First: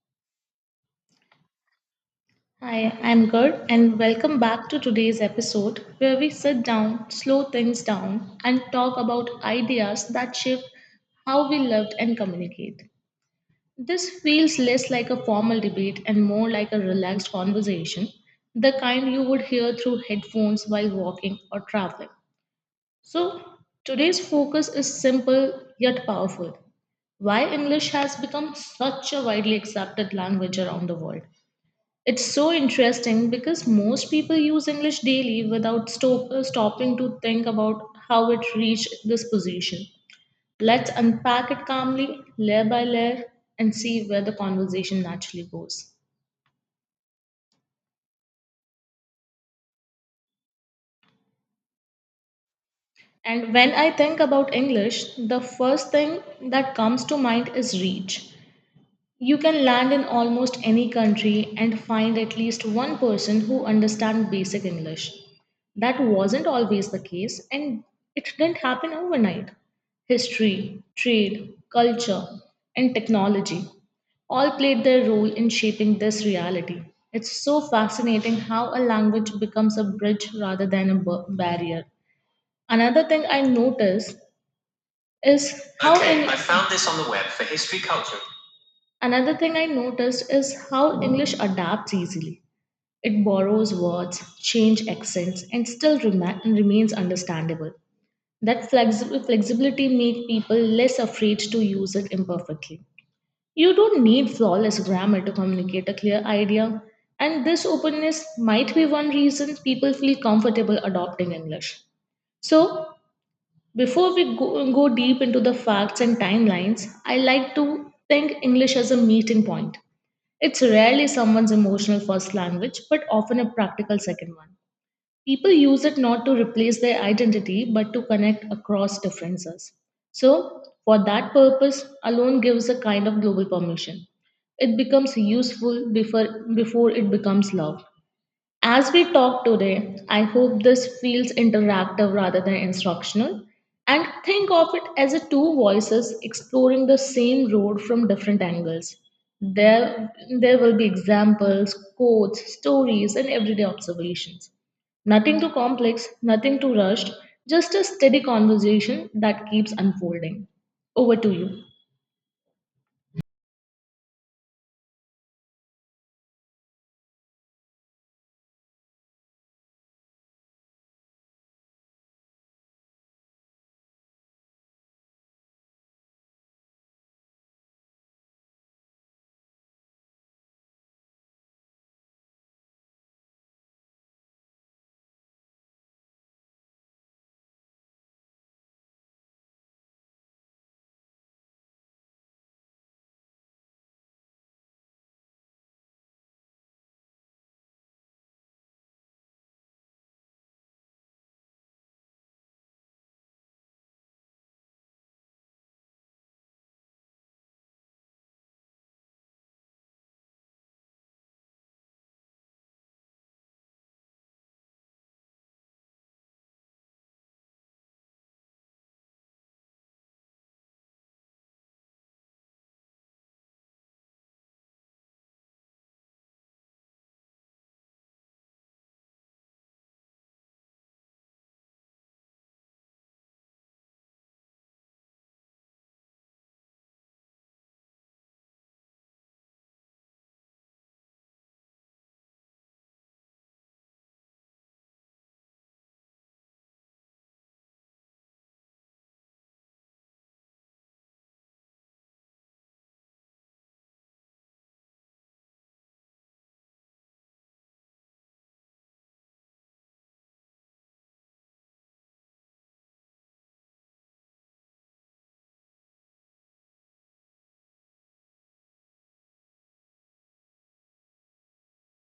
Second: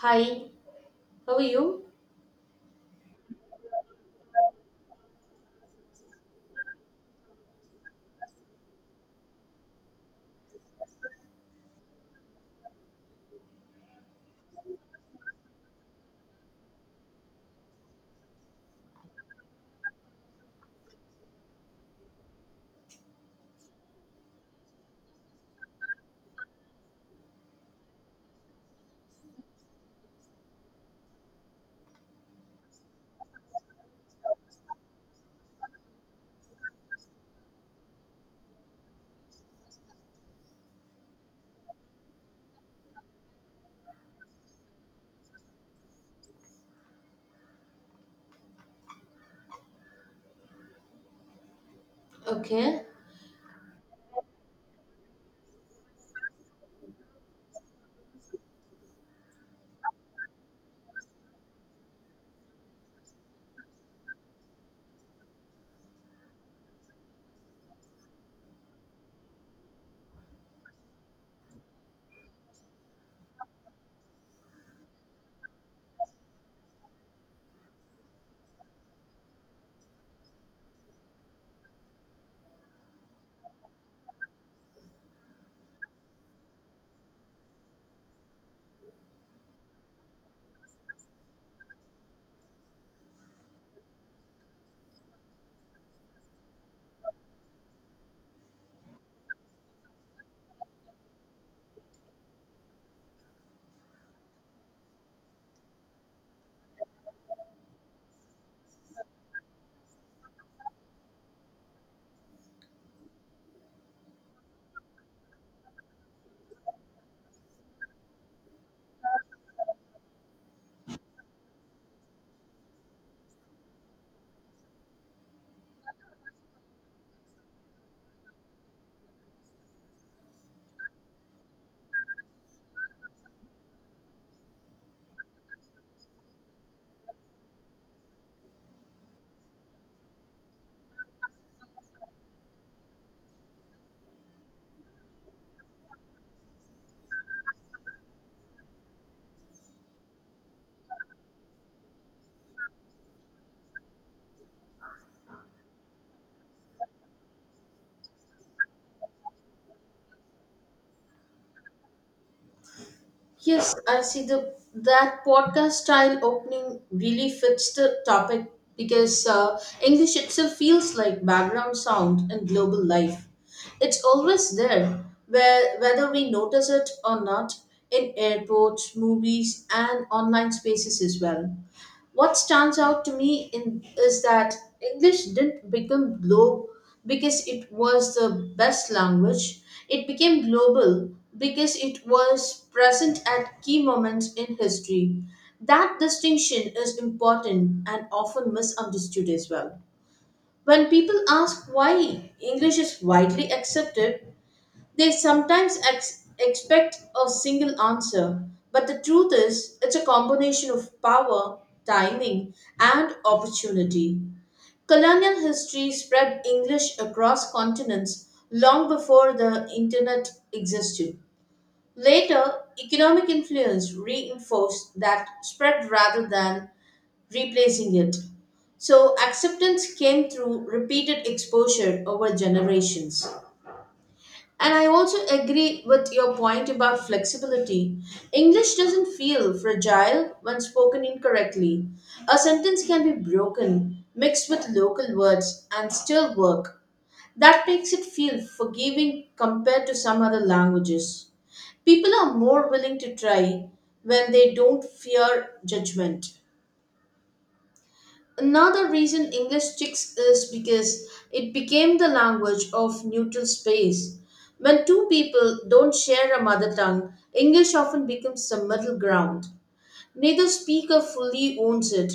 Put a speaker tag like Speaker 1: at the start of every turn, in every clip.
Speaker 1: Hi, how are you?
Speaker 2: Hi, I'm good, and welcome back to today's episode where we sit down, slow things down, and talk about ideas that shape how we live and communicate. This feels less like a formal debate and more like a relaxed conversation, the kind you would hear through headphones while walking or traveling. So, today's focus is simple yet powerful why English has become such a widely accepted language around the world it's so interesting because most people use English daily without stopping to think about how it reached this position. Let's unpack it calmly, layer by layer, and see where the conversation naturally goes.
Speaker 1: Okay.
Speaker 2: And when I think about English, the first thing that comes to mind is reach. You can land in almost any country and find at least one person who understands basic English. That wasn't always the case, and it didn't happen overnight. History, trade, culture, and technology all played their role in shaping this reality. It's so fascinating how a language becomes a bridge rather than a barrier. Another thing I noticed is how. Okay, I found this on the web for history culture. Another thing I noticed is how English adapts easily. It borrows words, change accents, and still remains understandable. That flexibility makes people less afraid to use it imperfectly. You don't need flawless grammar to communicate a clear idea, and this openness might be one reason people feel comfortable adopting English. So, before we go deep into the facts and timelines, I like to think English as a meeting point. It's rarely someone's emotional first language, but often a practical second one. People use it not to replace their identity, but to connect across differences. So, for that purpose, alone gives a kind of global permission. It becomes useful before it becomes love. As we talk today, I hope this feels interactive rather than instructional. And think of it as a two voices exploring the same road from different angles. There, there will be examples, quotes, stories, and everyday observations. Nothing too complex, nothing too rushed, just a steady conversation that keeps unfolding. Over to you.
Speaker 1: Yes, I see the that podcast style opening really fits the topic because English itself feels like background sound in global life. It's always there, where whether we notice it or not, in airports, movies, and online spaces as well. What stands out to me in is that English didn't become global because it was the best language. It became global because it was present at key moments in history. That distinction is important and often misunderstood as well. When people ask why English is widely accepted, they sometimes expect a single answer, but the truth is, it's a combination of power, timing, and opportunity. Colonial history spread English across continents long before the internet existed. Later, economic influence reinforced that spread rather than replacing it. So, acceptance came through repeated exposure over generations. And I also agree with your point about flexibility. English doesn't feel fragile when spoken incorrectly. A sentence can be broken, mixed with local words, and still work. That makes it feel forgiving compared to some other languages. People are more willing to try when they don't fear judgment. Another reason English sticks is because it became the language of neutral space. When two people don't share a mother tongue, English often becomes the middle ground. Neither speaker fully owns it,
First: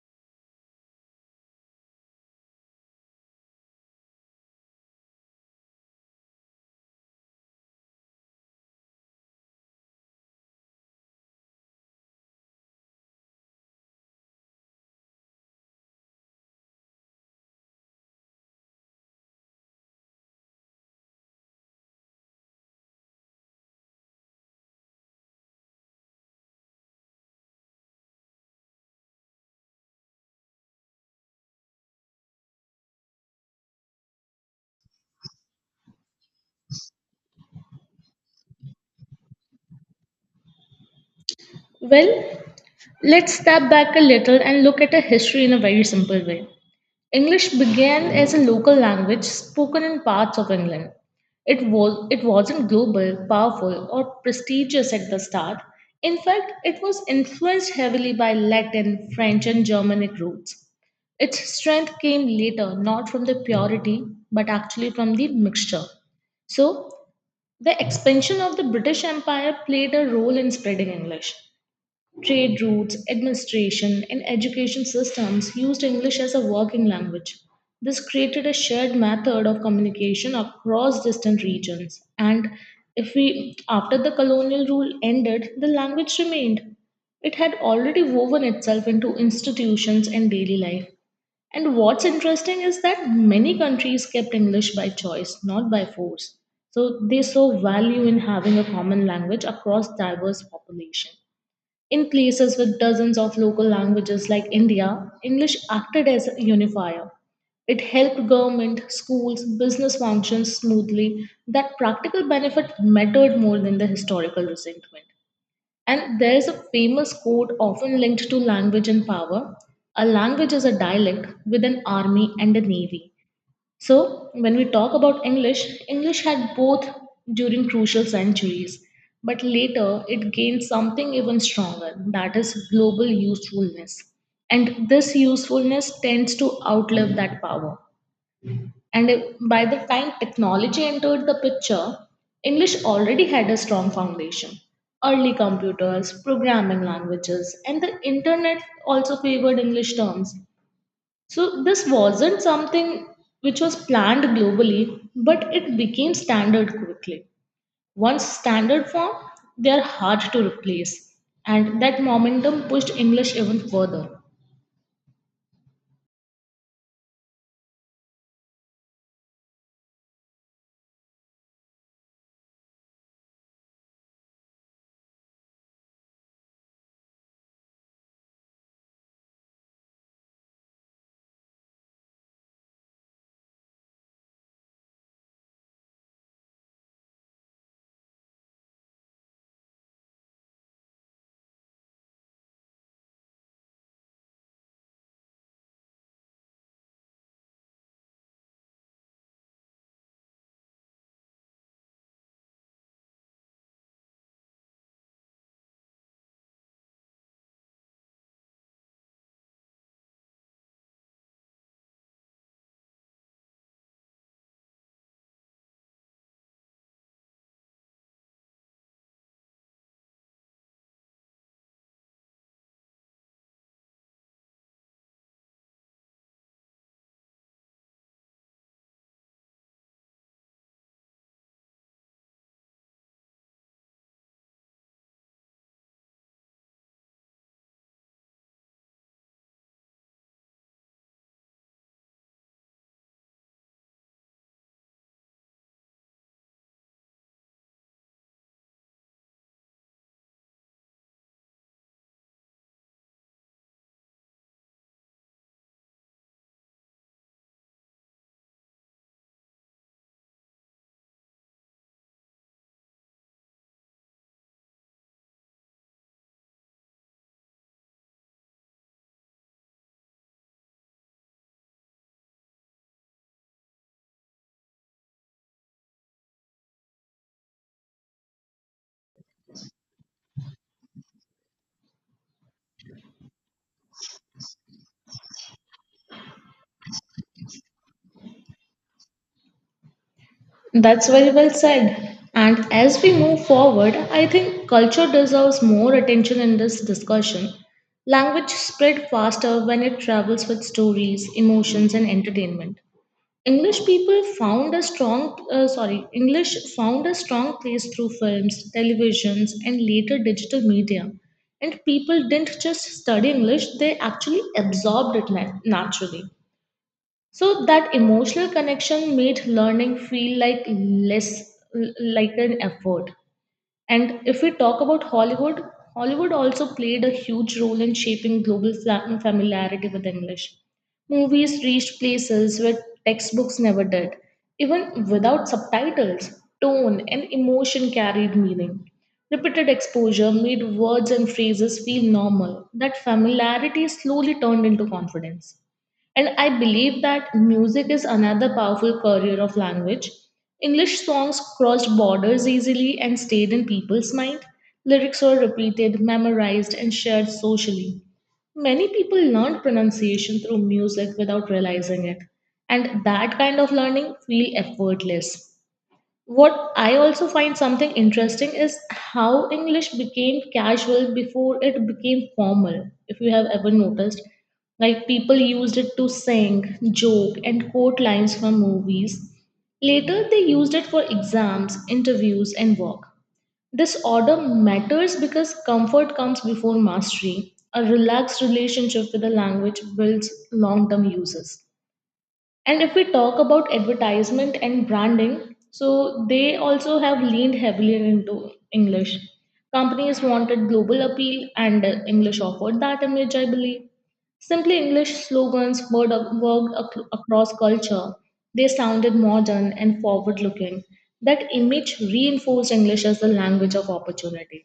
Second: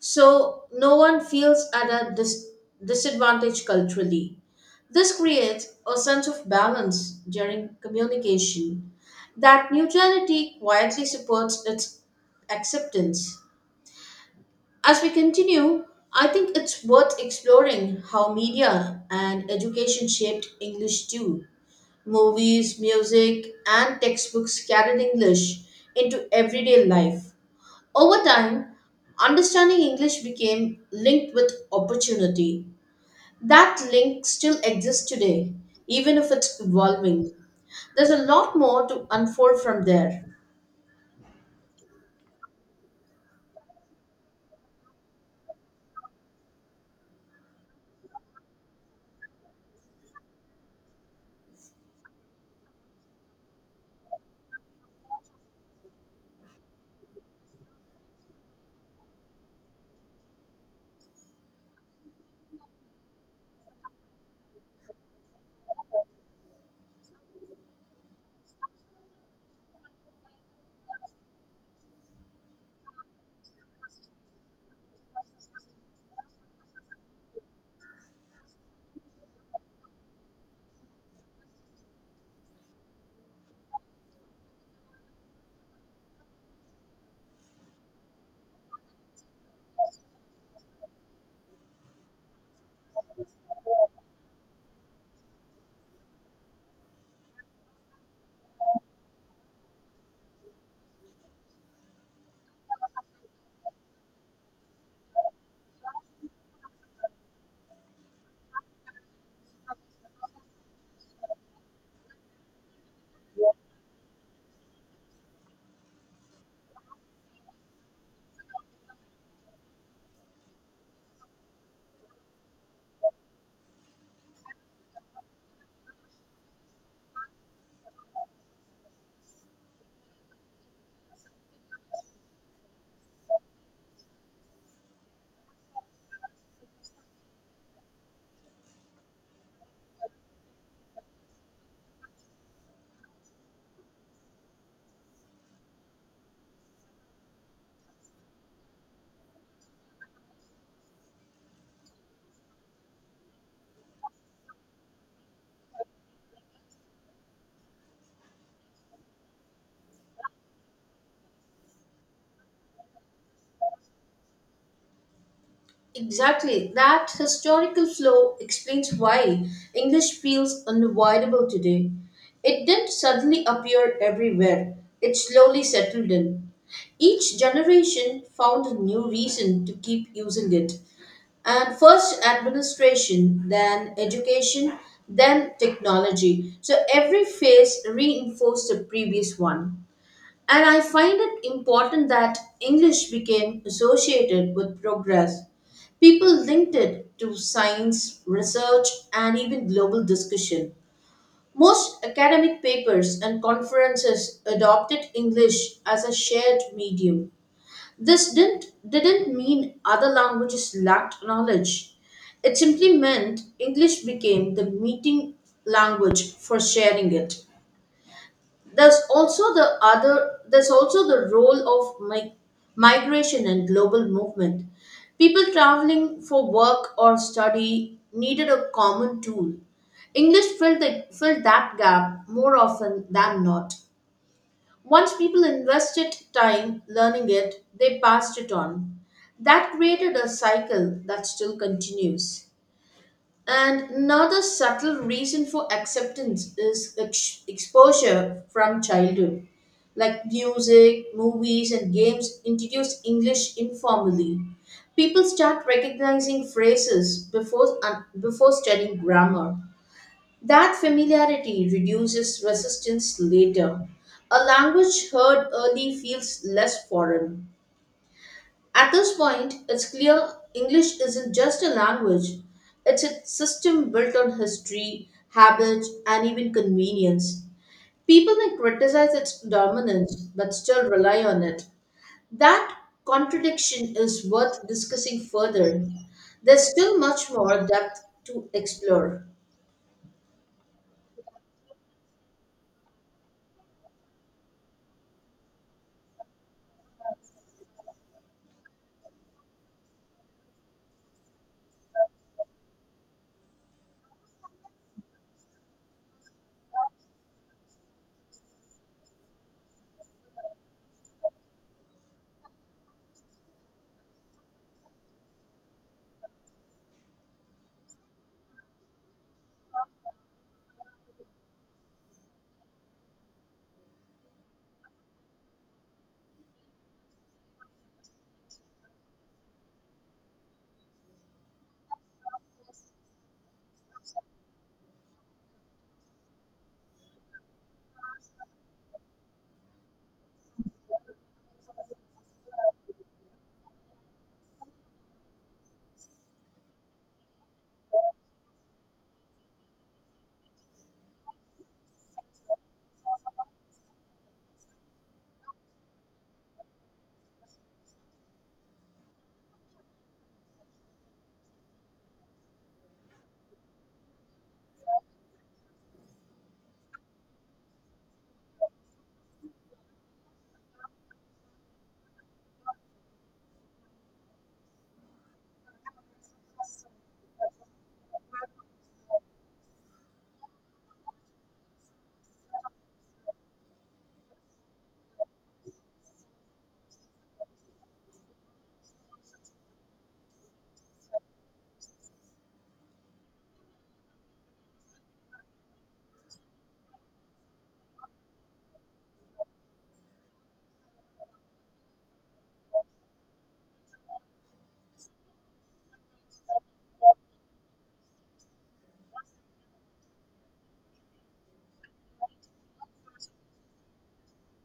Speaker 1: so no one feels at a disadvantage culturally. This creates a sense of balance during communication. That neutrality quietly supports its acceptance. As we continue, I think it's worth exploring how media and education shaped English too. Movies, music, and textbooks carried English into everyday life. Over time, understanding English became linked with opportunity. That link still exists today, even if it's evolving. There's a lot more to unfold from there.
Speaker 2: Well, let's step back a little and look at a history in a very simple way. English began as a local language spoken in parts of England. It wasn't global, powerful, or prestigious at the start. In fact, it was influenced heavily by Latin, French, and Germanic roots. Its strength came later, not from the purity, but actually from the mixture. So, the expansion of the British Empire played a role in spreading English. Trade routes, administration, and education systems used English as a working language. This created a shared method of communication across distant regions. And if we, after the colonial rule ended, the language remained. It had already woven itself into institutions and daily life. And what's interesting is that many countries kept English by choice, not by force. So they saw value in having a common language across diverse population. In places with dozens of local languages like India, English acted as a unifier. It helped government, schools, business functions smoothly. That practical benefit mattered more than the historical resentment. And there is a famous quote often linked to language and power. A language is a dialect with an army and a navy. So, when we talk about English, English had both during crucial centuries, but later it gained something even stronger that is, global usefulness. And this usefulness tends to outlive that power. And by the time technology entered the picture, English already had a strong foundation. Early computers, programming languages, and the internet also favored English terms so this wasn't something which was planned globally, but it became standard quickly. Once standard formed, they are hard to replace. And that momentum pushed English even further.
Speaker 1: Exactly. That historical flow explains why English feels unavoidable today. It didn't suddenly appear everywhere, it slowly settled in. Each generation found a new reason to keep using it. And first administration, then education, then technology. So every phase reinforced the previous one. And I find it important that English became associated with progress. People linked it to science, research, and even global discussion. Most academic papers and conferences adopted English as a shared medium. This didn't mean other languages lacked knowledge. It simply meant English became the meeting language for sharing it. There's also the role of migration and global movement. People traveling for work or study needed a common tool. English filled that gap more often than not. Once people invested time learning it, they passed it on. That created a cycle that still continues. And another subtle reason for acceptance is exposure from childhood. Like music, movies, and games introduce English informally. People start recognizing phrases before studying grammar. That familiarity reduces resistance later. A language heard early feels less foreign. At this point, it's clear English isn't just a language, it's a system built on history, habits, and even convenience. People may criticize its dominance but still rely on it. That contradiction is worth discussing further. There's still much more depth to explore.
Speaker 2: That's very well said. And as we move forward, I think culture deserves more attention in this discussion. Language spread faster when it travels with stories, emotions, and entertainment. English found a strong place through films, televisions, and later digital media. And people didn't just study English, they actually absorbed it naturally. So that emotional connection made learning feel like less, like an effort. And if we talk about Hollywood, Hollywood also played a huge role in shaping global familiarity with English. Movies reached places where textbooks never did. Even without subtitles, tone and emotion carried meaning. Repeated exposure made words and phrases feel normal. That familiarity slowly turned into confidence. And I believe that music is another powerful career of language. English songs crossed borders easily and stayed in people's mind. Lyrics were repeated, memorized, and shared socially. Many people learned pronunciation through music without realizing it, and that kind of learning feel effortless. What I also find something interesting is how English became casual before it became formal, if you have ever noticed. Like people used it to sing, joke, and quote lines from movies. Later, they used it for exams, interviews, and work. This order matters because comfort comes before mastery. A relaxed relationship with the language builds long term uses. And if we talk about advertisement and branding, so they also have leaned heavily into English. Companies wanted global appeal, and English offered that image, I believe. Simply English slogans worked across culture. They sounded modern and forward looking. That image reinforced English as the language of opportunity.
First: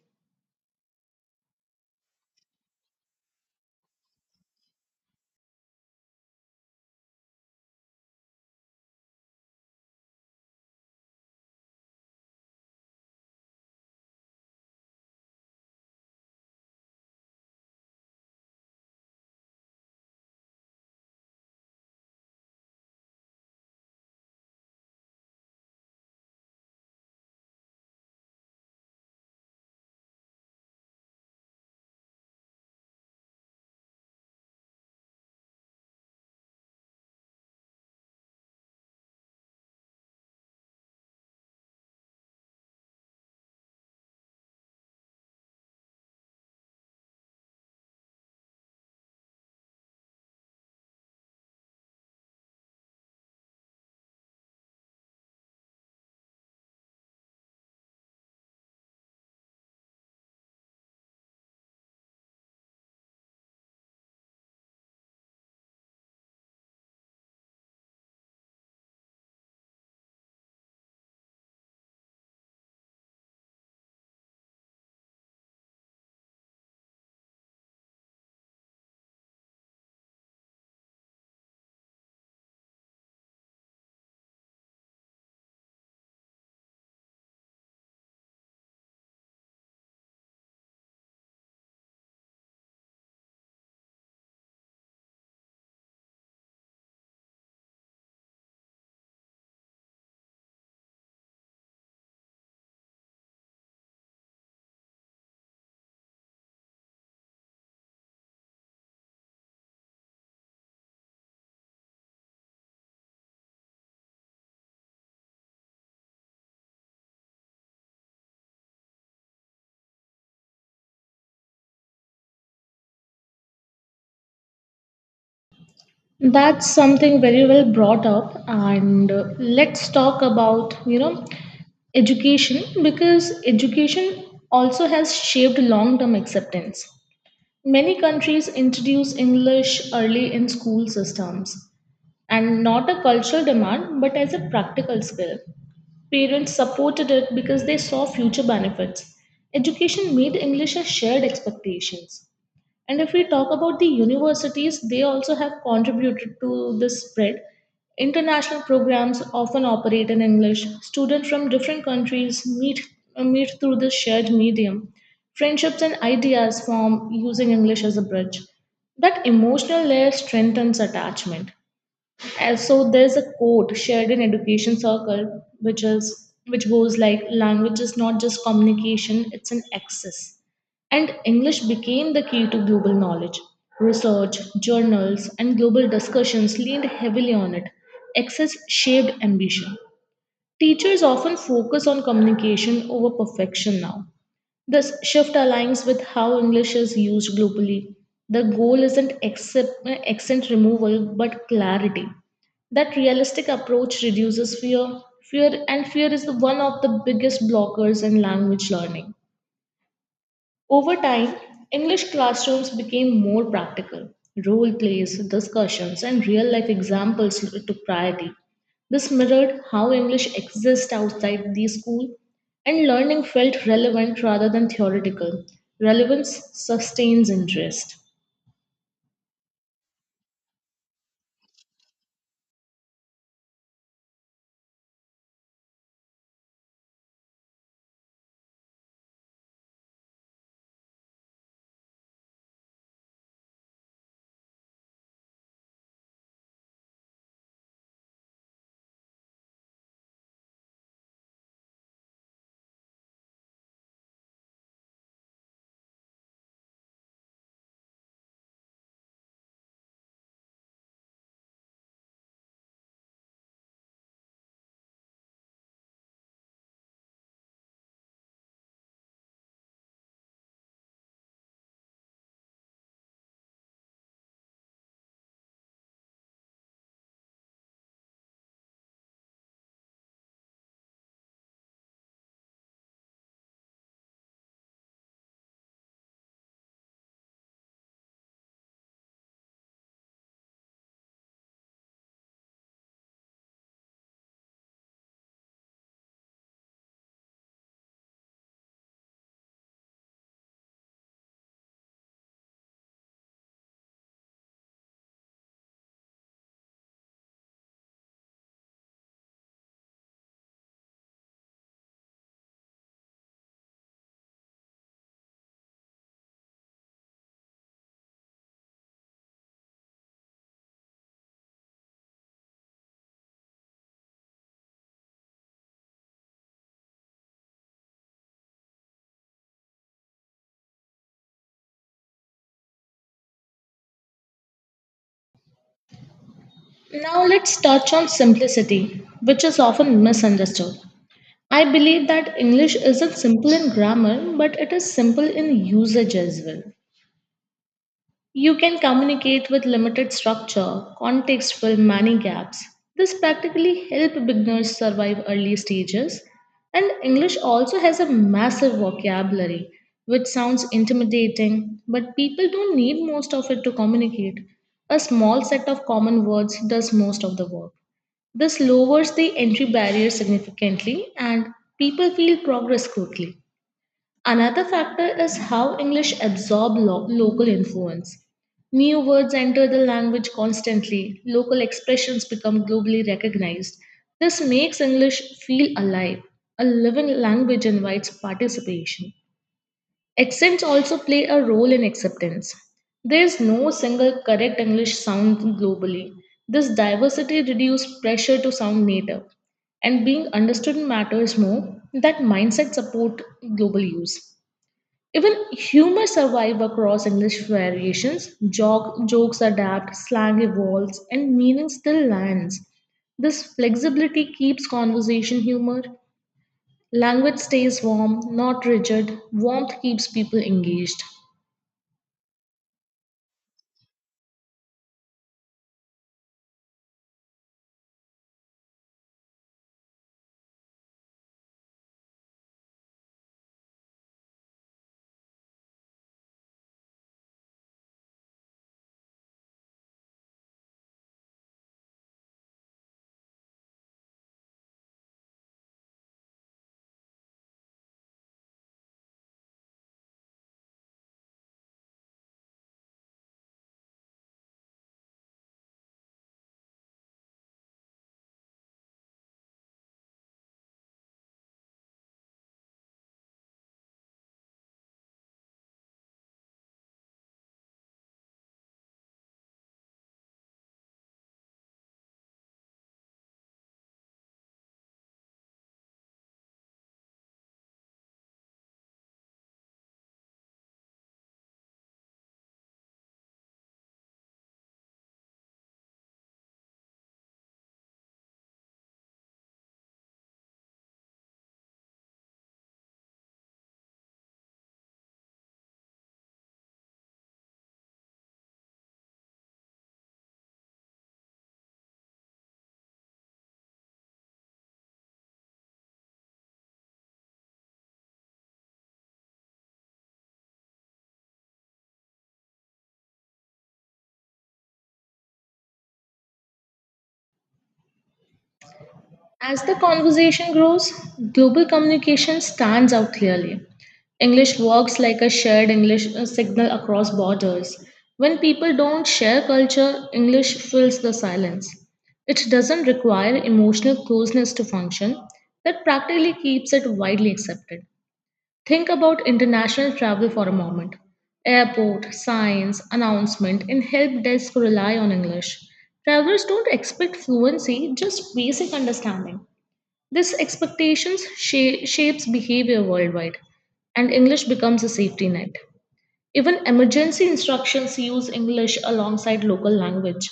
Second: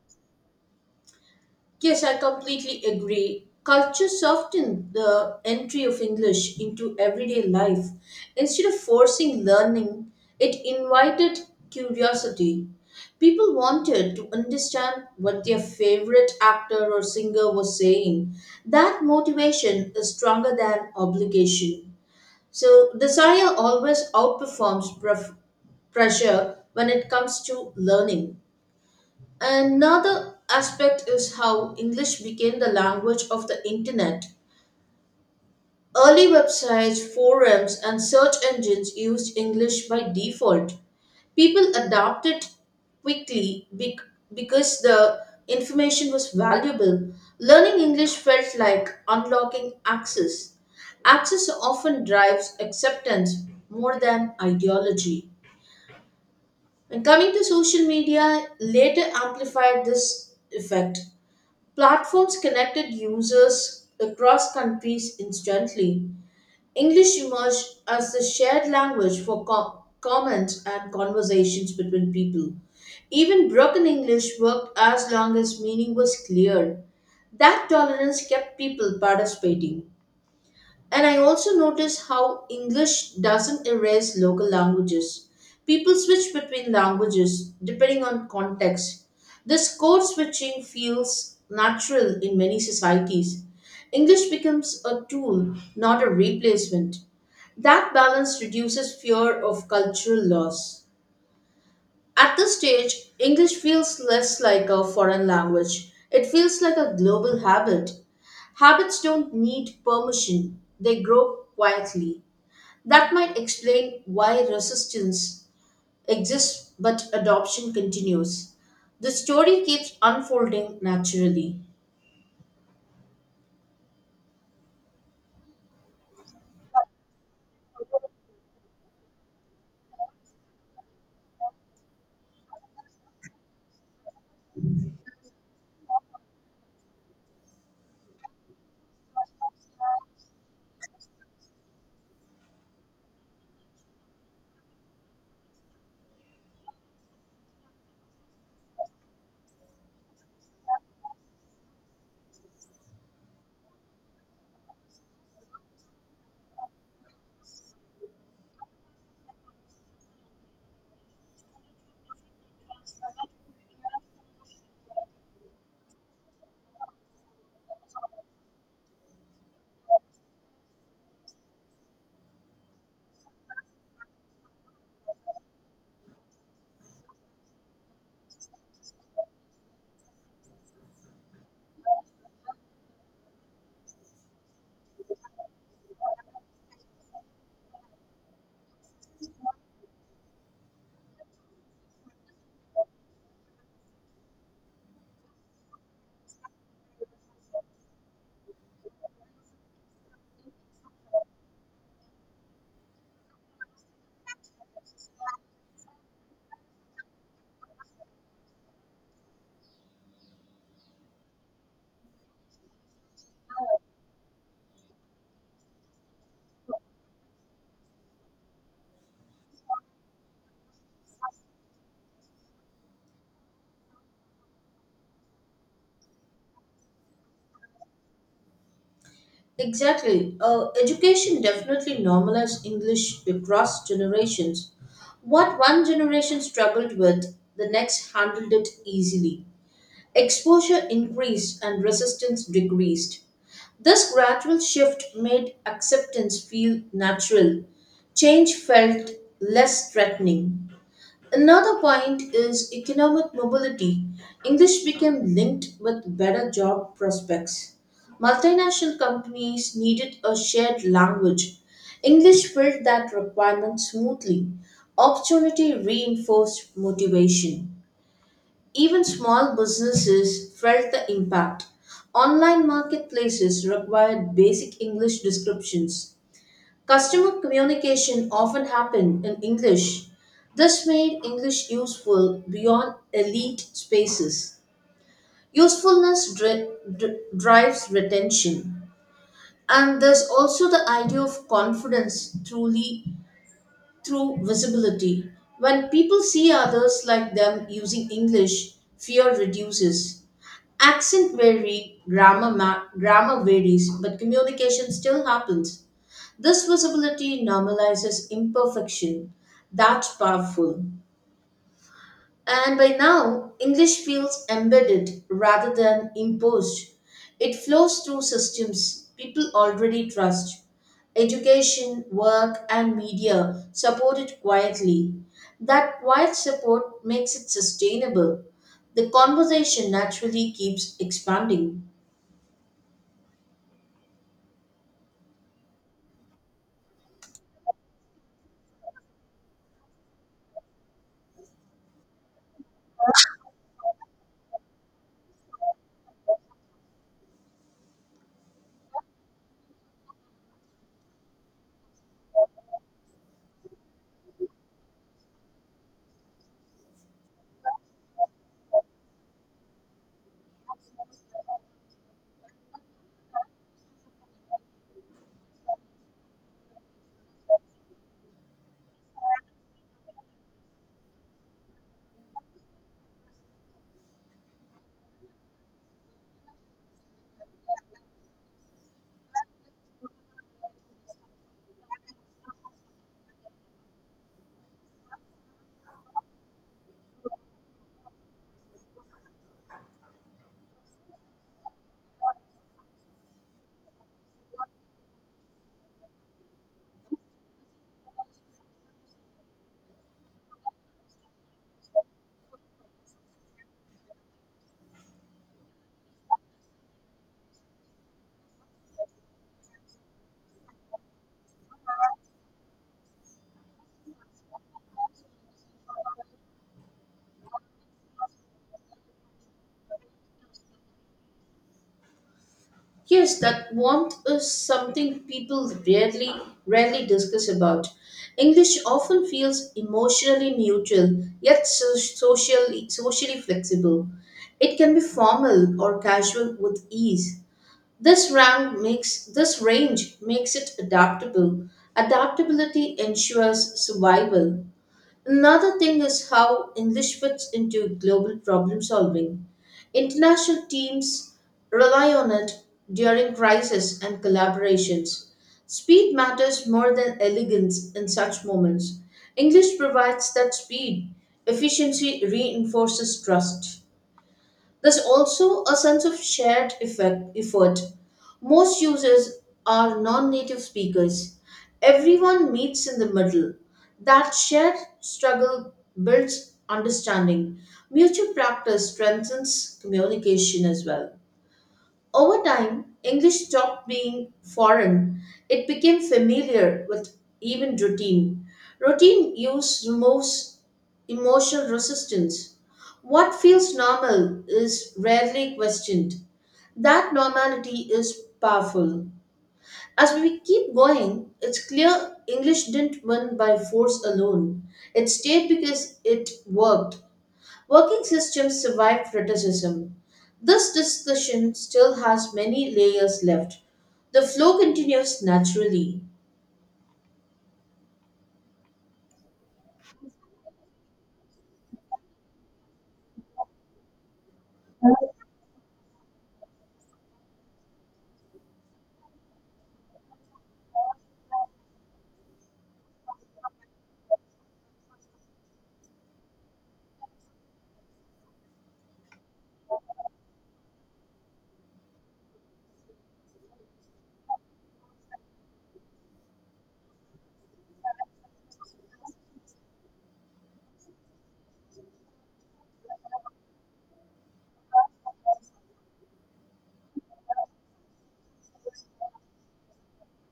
Speaker 1: Yes, I completely agree. Culture softened the entry of English into everyday life. Instead of forcing learning, it invited curiosity. People wanted to understand what their favorite actor or singer was saying. That motivation is stronger than obligation. So, desire always outperforms pressure when it comes to learning. Another aspect is how English became the language of the internet. Early websites, forums, and search engines used English by default. People adapted quickly because the information was valuable. Learning English felt like unlocking access. Access often drives acceptance more than ideology. And coming to social media, later amplified this effect. Platforms connected users across countries instantly. English emerged as the shared language for comments and conversations between people. Even broken English worked as long as meaning was clear. That tolerance kept people participating. And I also notice how English doesn't erase local languages. People switch between languages depending on context. This code switching feels natural in many societies. English becomes a tool, not a replacement. That balance reduces fear of cultural loss. At this stage, English feels less like a foreign language. It feels like a global habit. Habits don't need permission, they grow quietly. That might explain why resistance exists but adoption continues. The story keeps unfolding naturally.
Speaker 2: That's something very well brought up, and let's talk about you know Education, because education also has shaped long term acceptance. Many countries introduce English early in school systems and not a cultural demand but as a practical skill. Parents supported it because they saw future benefits. Education made English a shared expectations. And if we talk about the universities, they also have contributed to this spread. International programs often operate in English. Students from different countries meet through this shared medium. Friendships and ideas form using English as a bridge. That emotional layer strengthens attachment. And so there's a quote shared in education circle which is which goes like language is not just communication, it's an access. And English became the key to global knowledge. Research, journals, and global discussions leaned heavily on it. Access shaped ambition. Teachers often focus on communication over perfection now. This shift aligns with how English is used globally. The goal isn't accent removal but clarity. That realistic approach reduces fear. Fear and fear is the one of the biggest blockers in language learning. Over time, English classrooms became more practical. Role plays, discussions, and real life examples took priority. This mirrored how English exists outside the school, and learning felt relevant rather than theoretical. Relevance sustains interest.
Speaker 1: Exactly. Education definitely normalized English across generations. What one generation struggled with, the next handled it easily. Exposure increased and resistance decreased. This gradual shift made acceptance feel natural. Change felt less threatening. Another point is economic mobility. English became linked with better job prospects. Multinational companies needed a shared language. English filled that requirement smoothly. Opportunity reinforced motivation. Even small businesses felt the impact. Online marketplaces required basic English descriptions. Customer communication often happened in English. This made English useful beyond elite spaces. Usefulness drives retention. And there's also the idea of confidence truly through visibility. When people see others like them using English, fear reduces. Accent vary, grammar varies, but communication still happens. This visibility normalizes imperfection. That's powerful. And by now, English feels embedded rather than imposed. It flows through systems people already trust. Education, work, and media support it quietly. That quiet support makes it sustainable. The conversation naturally keeps expanding.
Speaker 2: Now let's touch on simplicity, which is often misunderstood. I believe that English isn't simple in grammar, but it is simple in usage as well. You can communicate with limited structure. Context will many gaps. This practically helps beginners survive early stages. And English also has a massive vocabulary, which sounds intimidating, but people don't need most of it to communicate. A small set of common words does most of the work. This lowers the entry barrier significantly, and people feel progress quickly. Another factor is how English absorb local influence. New words enter the language constantly, local expressions become globally recognized. This makes English feel alive. A living language invites participation. Accents also play a role in acceptance. There is no single correct English sound globally. This diversity reduces pressure to sound native, and being understood matters more. That mindset support global use. Even humor survives across English variations. Jokes adapt, slang evolves, and meaning still lands. This flexibility keeps conversation humor. Language stays warm, not rigid. Warmth keeps people engaged.
Speaker 1: Yes, that warmth is something people rarely discuss about. English often feels emotionally neutral yet socially flexible. It can be formal or casual with ease. This range makes it adaptable. Adaptability ensures survival. Another thing is how English fits into global problem solving. International teams rely on it during crisis and collaborations. Speed matters more than elegance in such moments. English provides that speed, efficiency reinforces trust. There's also a sense of shared effort. Most users are non native speakers. Everyone meets in the middle. That shared struggle builds understanding. Mutual practice strengthens communication as well. Over time, English stopped being foreign. It became familiar with even routine. Routine use removes emotional resistance. What feels normal is rarely questioned. That normality is powerful. As we keep going, it's clear English didn't win by force alone. It stayed because it worked. Working systems survive criticism. This discussion still has many layers left. The flow continues naturally.
Speaker 2: As the conversation grows, global communication stands out clearly. English works like a shared English signal across borders. When people don't share culture, English fills the silence. It doesn't require emotional closeness to function, that practically keeps it widely accepted. Think about international travel for a moment. Airport, signs, announcement, and help desk rely on English. Travelers don't expect fluency, just basic understanding. This expectations shapes behavior worldwide, and English becomes a safety net. Even emergency instructions use English alongside local language.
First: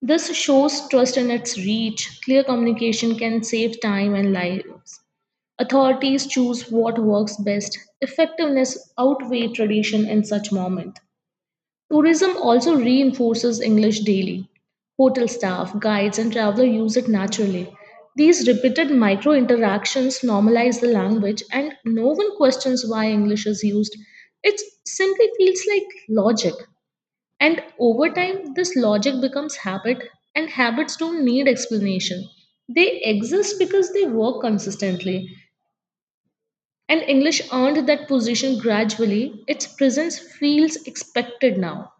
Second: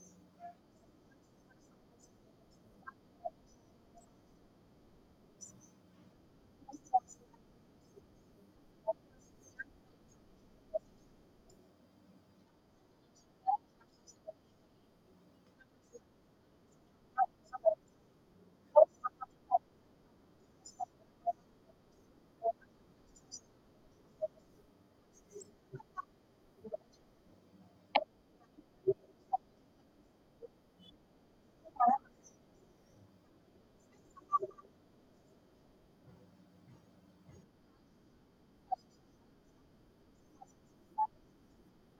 Speaker 2: This shows trust in its reach. Clear communication can save time and lives. Authorities choose what works best. Effectiveness outweighs tradition in such moment. Tourism also reinforces English daily. Hotel staff, guides, and travelers use it naturally. These repeated micro interactions normalize the language, and no one questions why English is used. It simply feels like logic. And over time, this logic becomes habit, and habits don't need explanation. They exist because they work consistently. And English earned that position gradually. Its presence feels expected now.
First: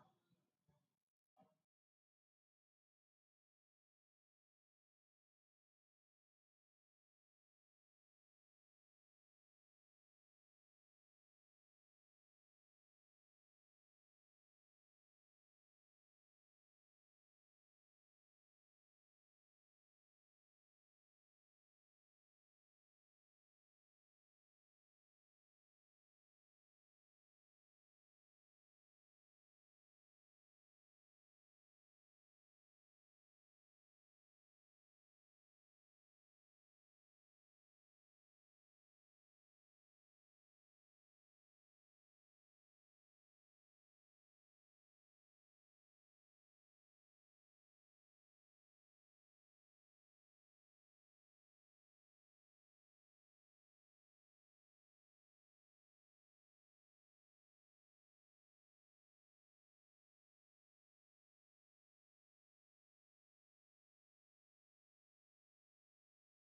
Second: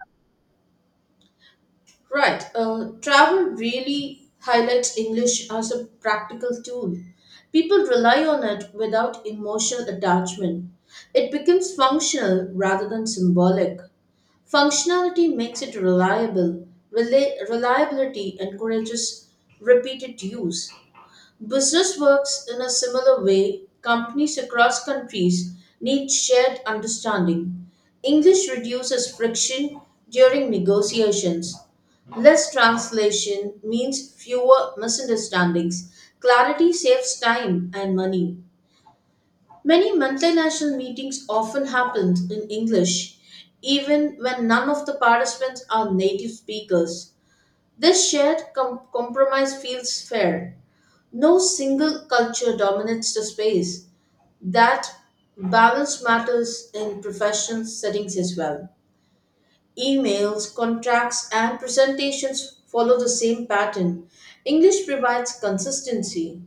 Speaker 1: Right, travel really highlights English as a practical tool. People rely on it without emotional attachment. It becomes functional rather than symbolic. Functionality makes it reliable. Reliability encourages repeated use. Business works in a similar way. Companies across countries need shared understanding. English reduces friction during negotiations. Less translation means fewer misunderstandings. Clarity saves time and money. Many multinational meetings often happen in English, even when none of the participants are native speakers. This shared compromise feels fair. No single culture dominates the space. That balance matters in professional settings as well. Emails, contracts, and presentations follow the same pattern. English provides consistency.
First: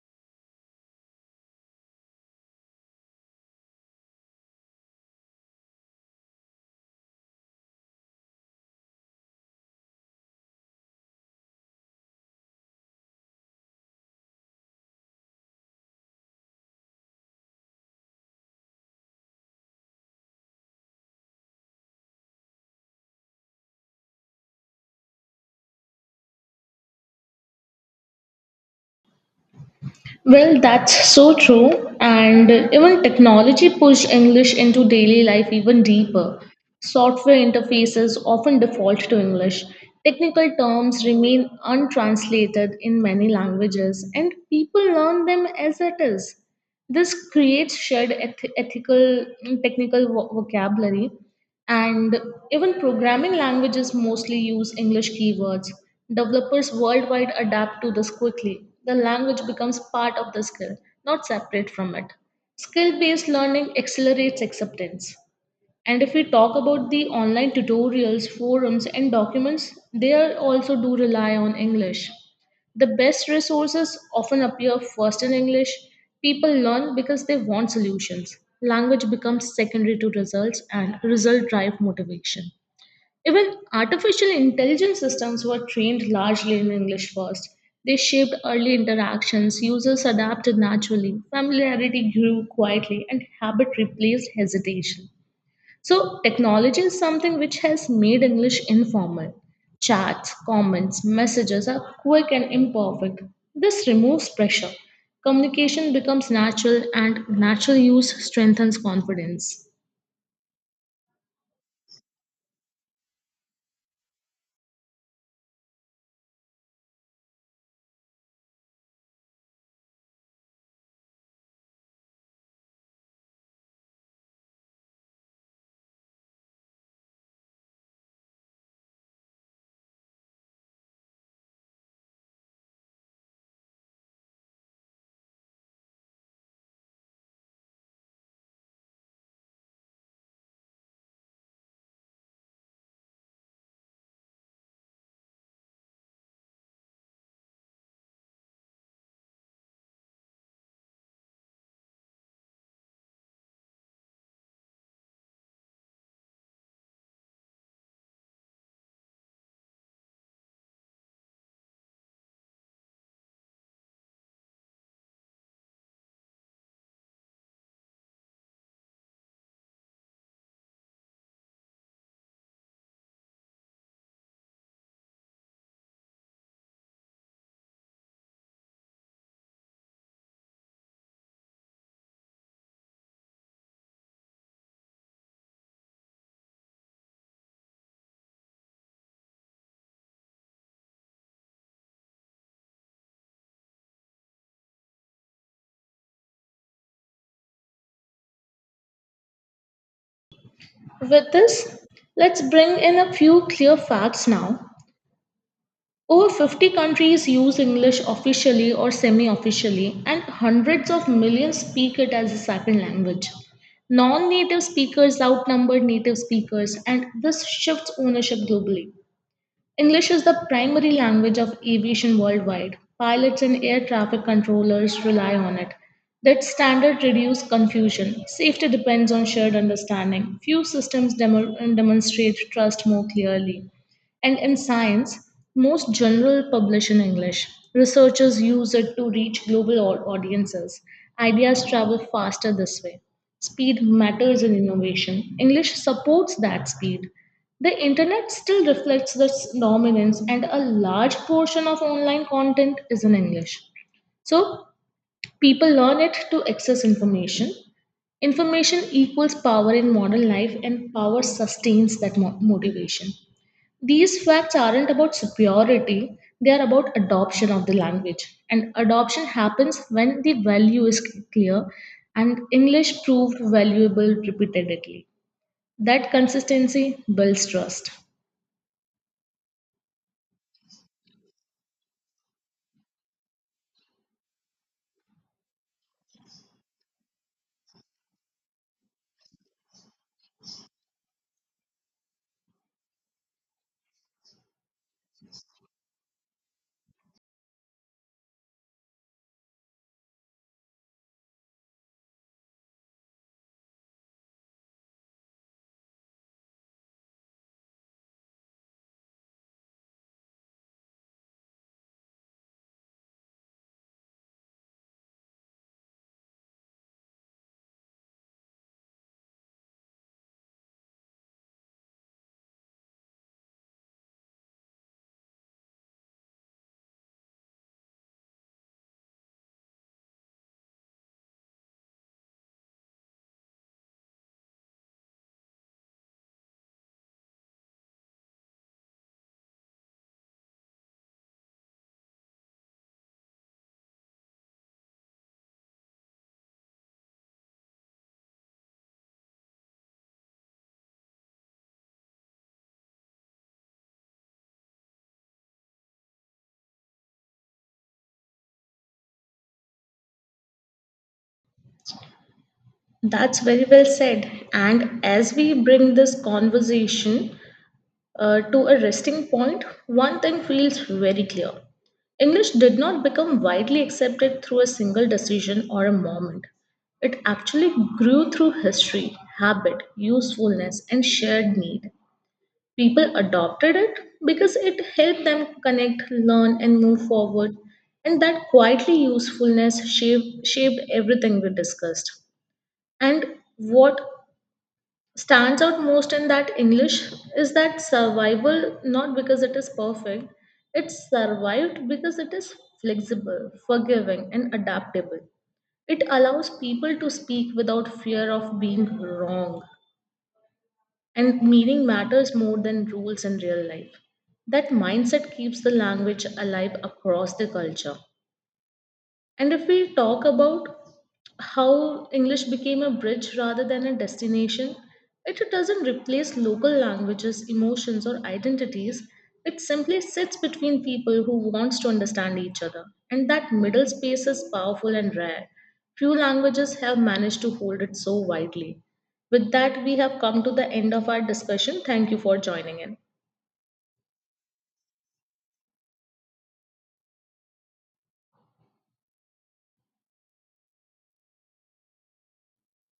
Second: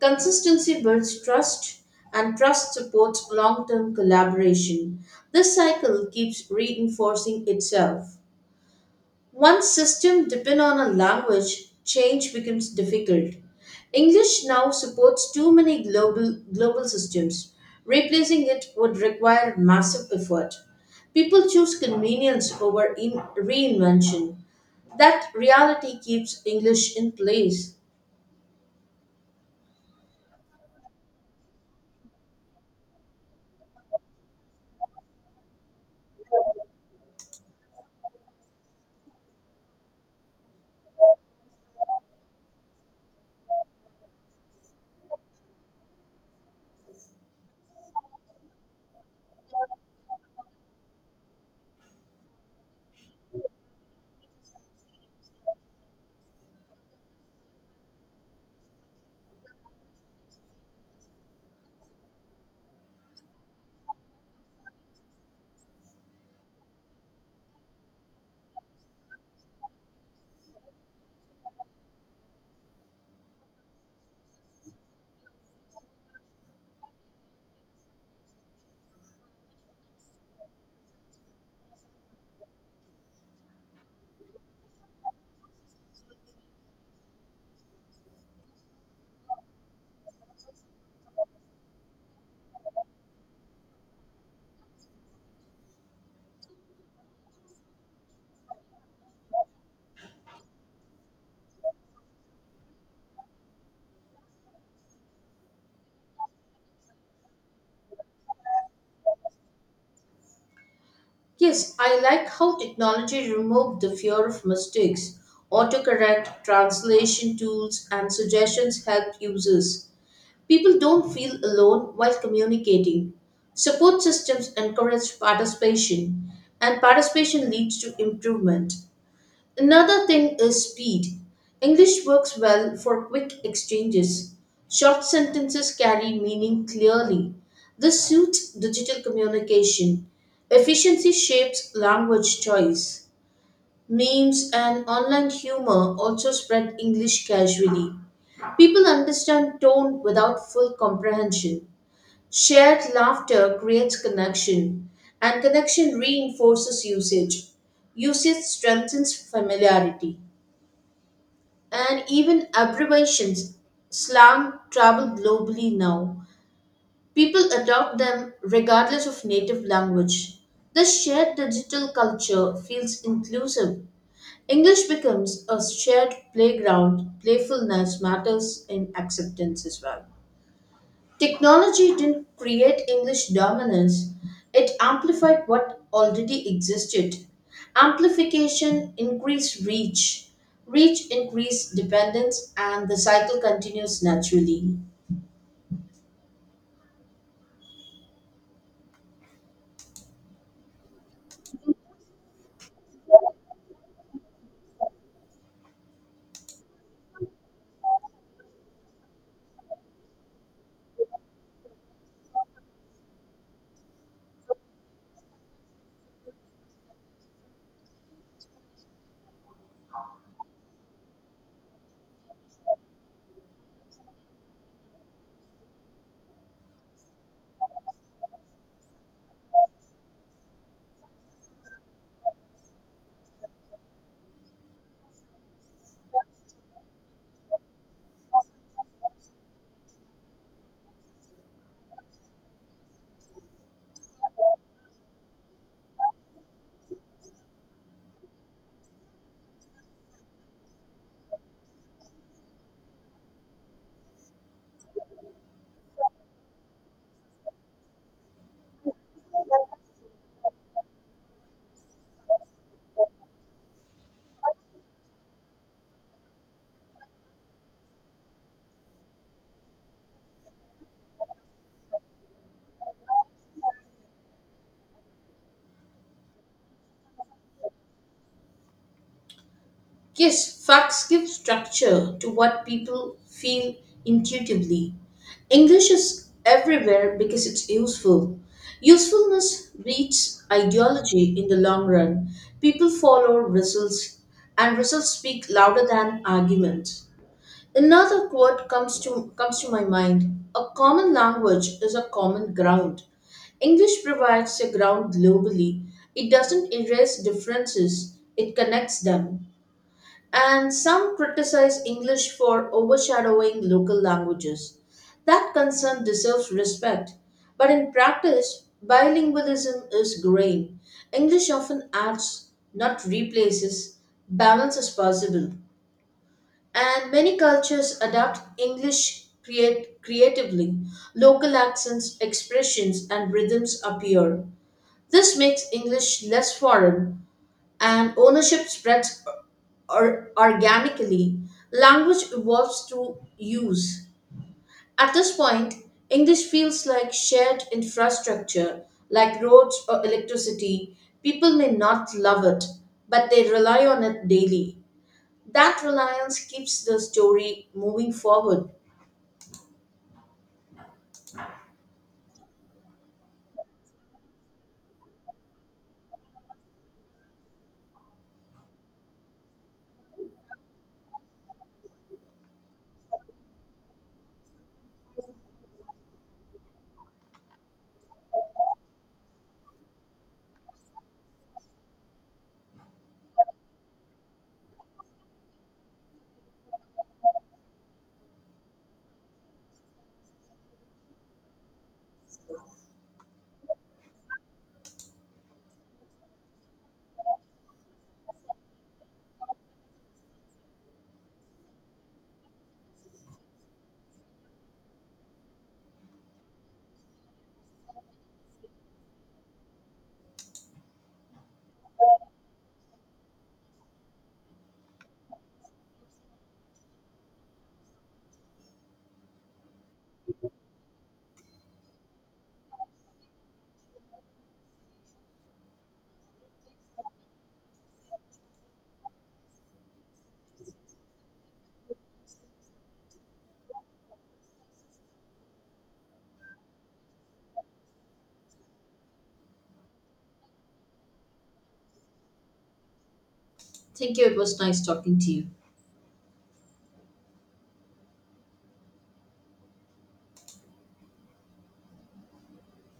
Speaker 1: Consistency builds trust, and trust supports long term collaboration. This cycle keeps reinforcing itself. Once system depend on a language, change becomes difficult. English now supports too many global systems. Replacing it would require massive effort. People choose convenience over in reinvention. That reality keeps English in place.
Speaker 2: Well, that's so true. And even technology pushed English into daily life even deeper. Software interfaces often default to English. Technical terms remain untranslated in many languages, and people learn them as it is. This creates shared ethical, technical vocabulary and even programming languages mostly use English keywords. Developers worldwide adapt to this quickly. The language becomes part of the skill, not separate from it. Skill based learning accelerates acceptance. And if we talk about the online tutorials, forums, and documents, they are also do rely on English. The best resources often appear first in English. People learn because they want solutions. Language becomes secondary to results, and result drive motivation. Even artificial intelligence systems were trained largely in English first. They shaped early interactions, users adapted naturally, familiarity grew quietly, and habit replaced hesitation. So, technology is something which has made English informal. Chats, comments, messages are quick and imperfect. This removes pressure. Communication becomes natural, and natural use strengthens confidence.
Speaker 1: Yes, I like how technology removed the fear of mistakes. Autocorrect, translation tools, and suggestions help users. People don't feel alone while communicating. Support systems encourage participation, and participation leads to improvement. Another thing is speed. English works well for quick exchanges. Short sentences carry meaning clearly. This suits digital communication. Efficiency shapes language choice. Memes and online humor also spread English casually. People understand tone without full comprehension. Shared laughter creates connection, and connection reinforces usage. Usage strengthens familiarity, and even abbreviations, slang travel globally now. People adopt them regardless of native language. The shared digital culture feels inclusive. English becomes a shared playground. Playfulness matters in acceptance as well. Technology didn't create English dominance, it amplified what already existed. Amplification increased reach, reach increased dependence, and the cycle continues naturally.
Speaker 2: With this, let's bring in a few clear facts now. Over 50 countries use English officially or semi officially, and hundreds of millions speak it as a second language. Non native speakers outnumber native speakers, and this shifts ownership globally. English is the primary language of aviation worldwide. Pilots and air traffic controllers rely on it. That standard reduces confusion. Safety depends on shared understanding. Few systems demonstrate trust more clearly. And in science, most journals publish in English. Researchers use it to reach global audiences. Ideas travel faster this way. Speed matters in innovation. English supports that speed. The internet still reflects this dominance, and a large portion of online content is in English. So, people learn it to access information. Information equals power in modern life, and power sustains that motivation. These facts aren't about superiority, they are about adoption of the language. And adoption happens when the value is clear, and English proved valuable repeatedly. That consistency builds trust.
Speaker 1: Yes, facts give structure to what people feel intuitively. English is everywhere because it's useful. Usefulness beats ideology in the long run. People follow results, and results speak louder than arguments. Another quote comes to my mind. A common language is a common ground. English provides a ground globally. It doesn't erase differences, it connects them. And some criticize English for overshadowing local languages. That concern deserves respect. But in practice, bilingualism is growing. English often adds, not replaces, balance is possible. And many cultures adapt English create creatively. Local accents, expressions, and rhythms appear. This makes English less foreign and ownership spreads or organically. Language evolves through use. At this point, English feels like shared infrastructure, like roads or electricity. People may not love it, but they rely on it daily. That reliance keeps the story moving forward.
Speaker 2: That's very well said. And as we bring this conversation to a resting point, one thing feels very clear. English did not become widely accepted through a single decision or a moment. It actually grew through history, habit, usefulness, and shared need. People adopted it because it helped them connect, learn, and move forward. And that quietly usefulness shaped everything we discussed. And what stands out most in that English is that survival, not because it is perfect, it survived because it is flexible, forgiving, and adaptable. It allows people to speak without fear of being wrong, and meaning matters more than rules in real life. That mindset keeps the language alive across the culture. And if we talk about how English became a bridge rather than a destination, it doesn't replace local languages, emotions, or identities. It simply sits between people who wants to understand each other. And that middle space is powerful and rare. Few languages have managed to hold it so widely. With that, we have come to the end of our discussion. Thank you for joining in.
Speaker 1: Thank you. It was nice talking to you.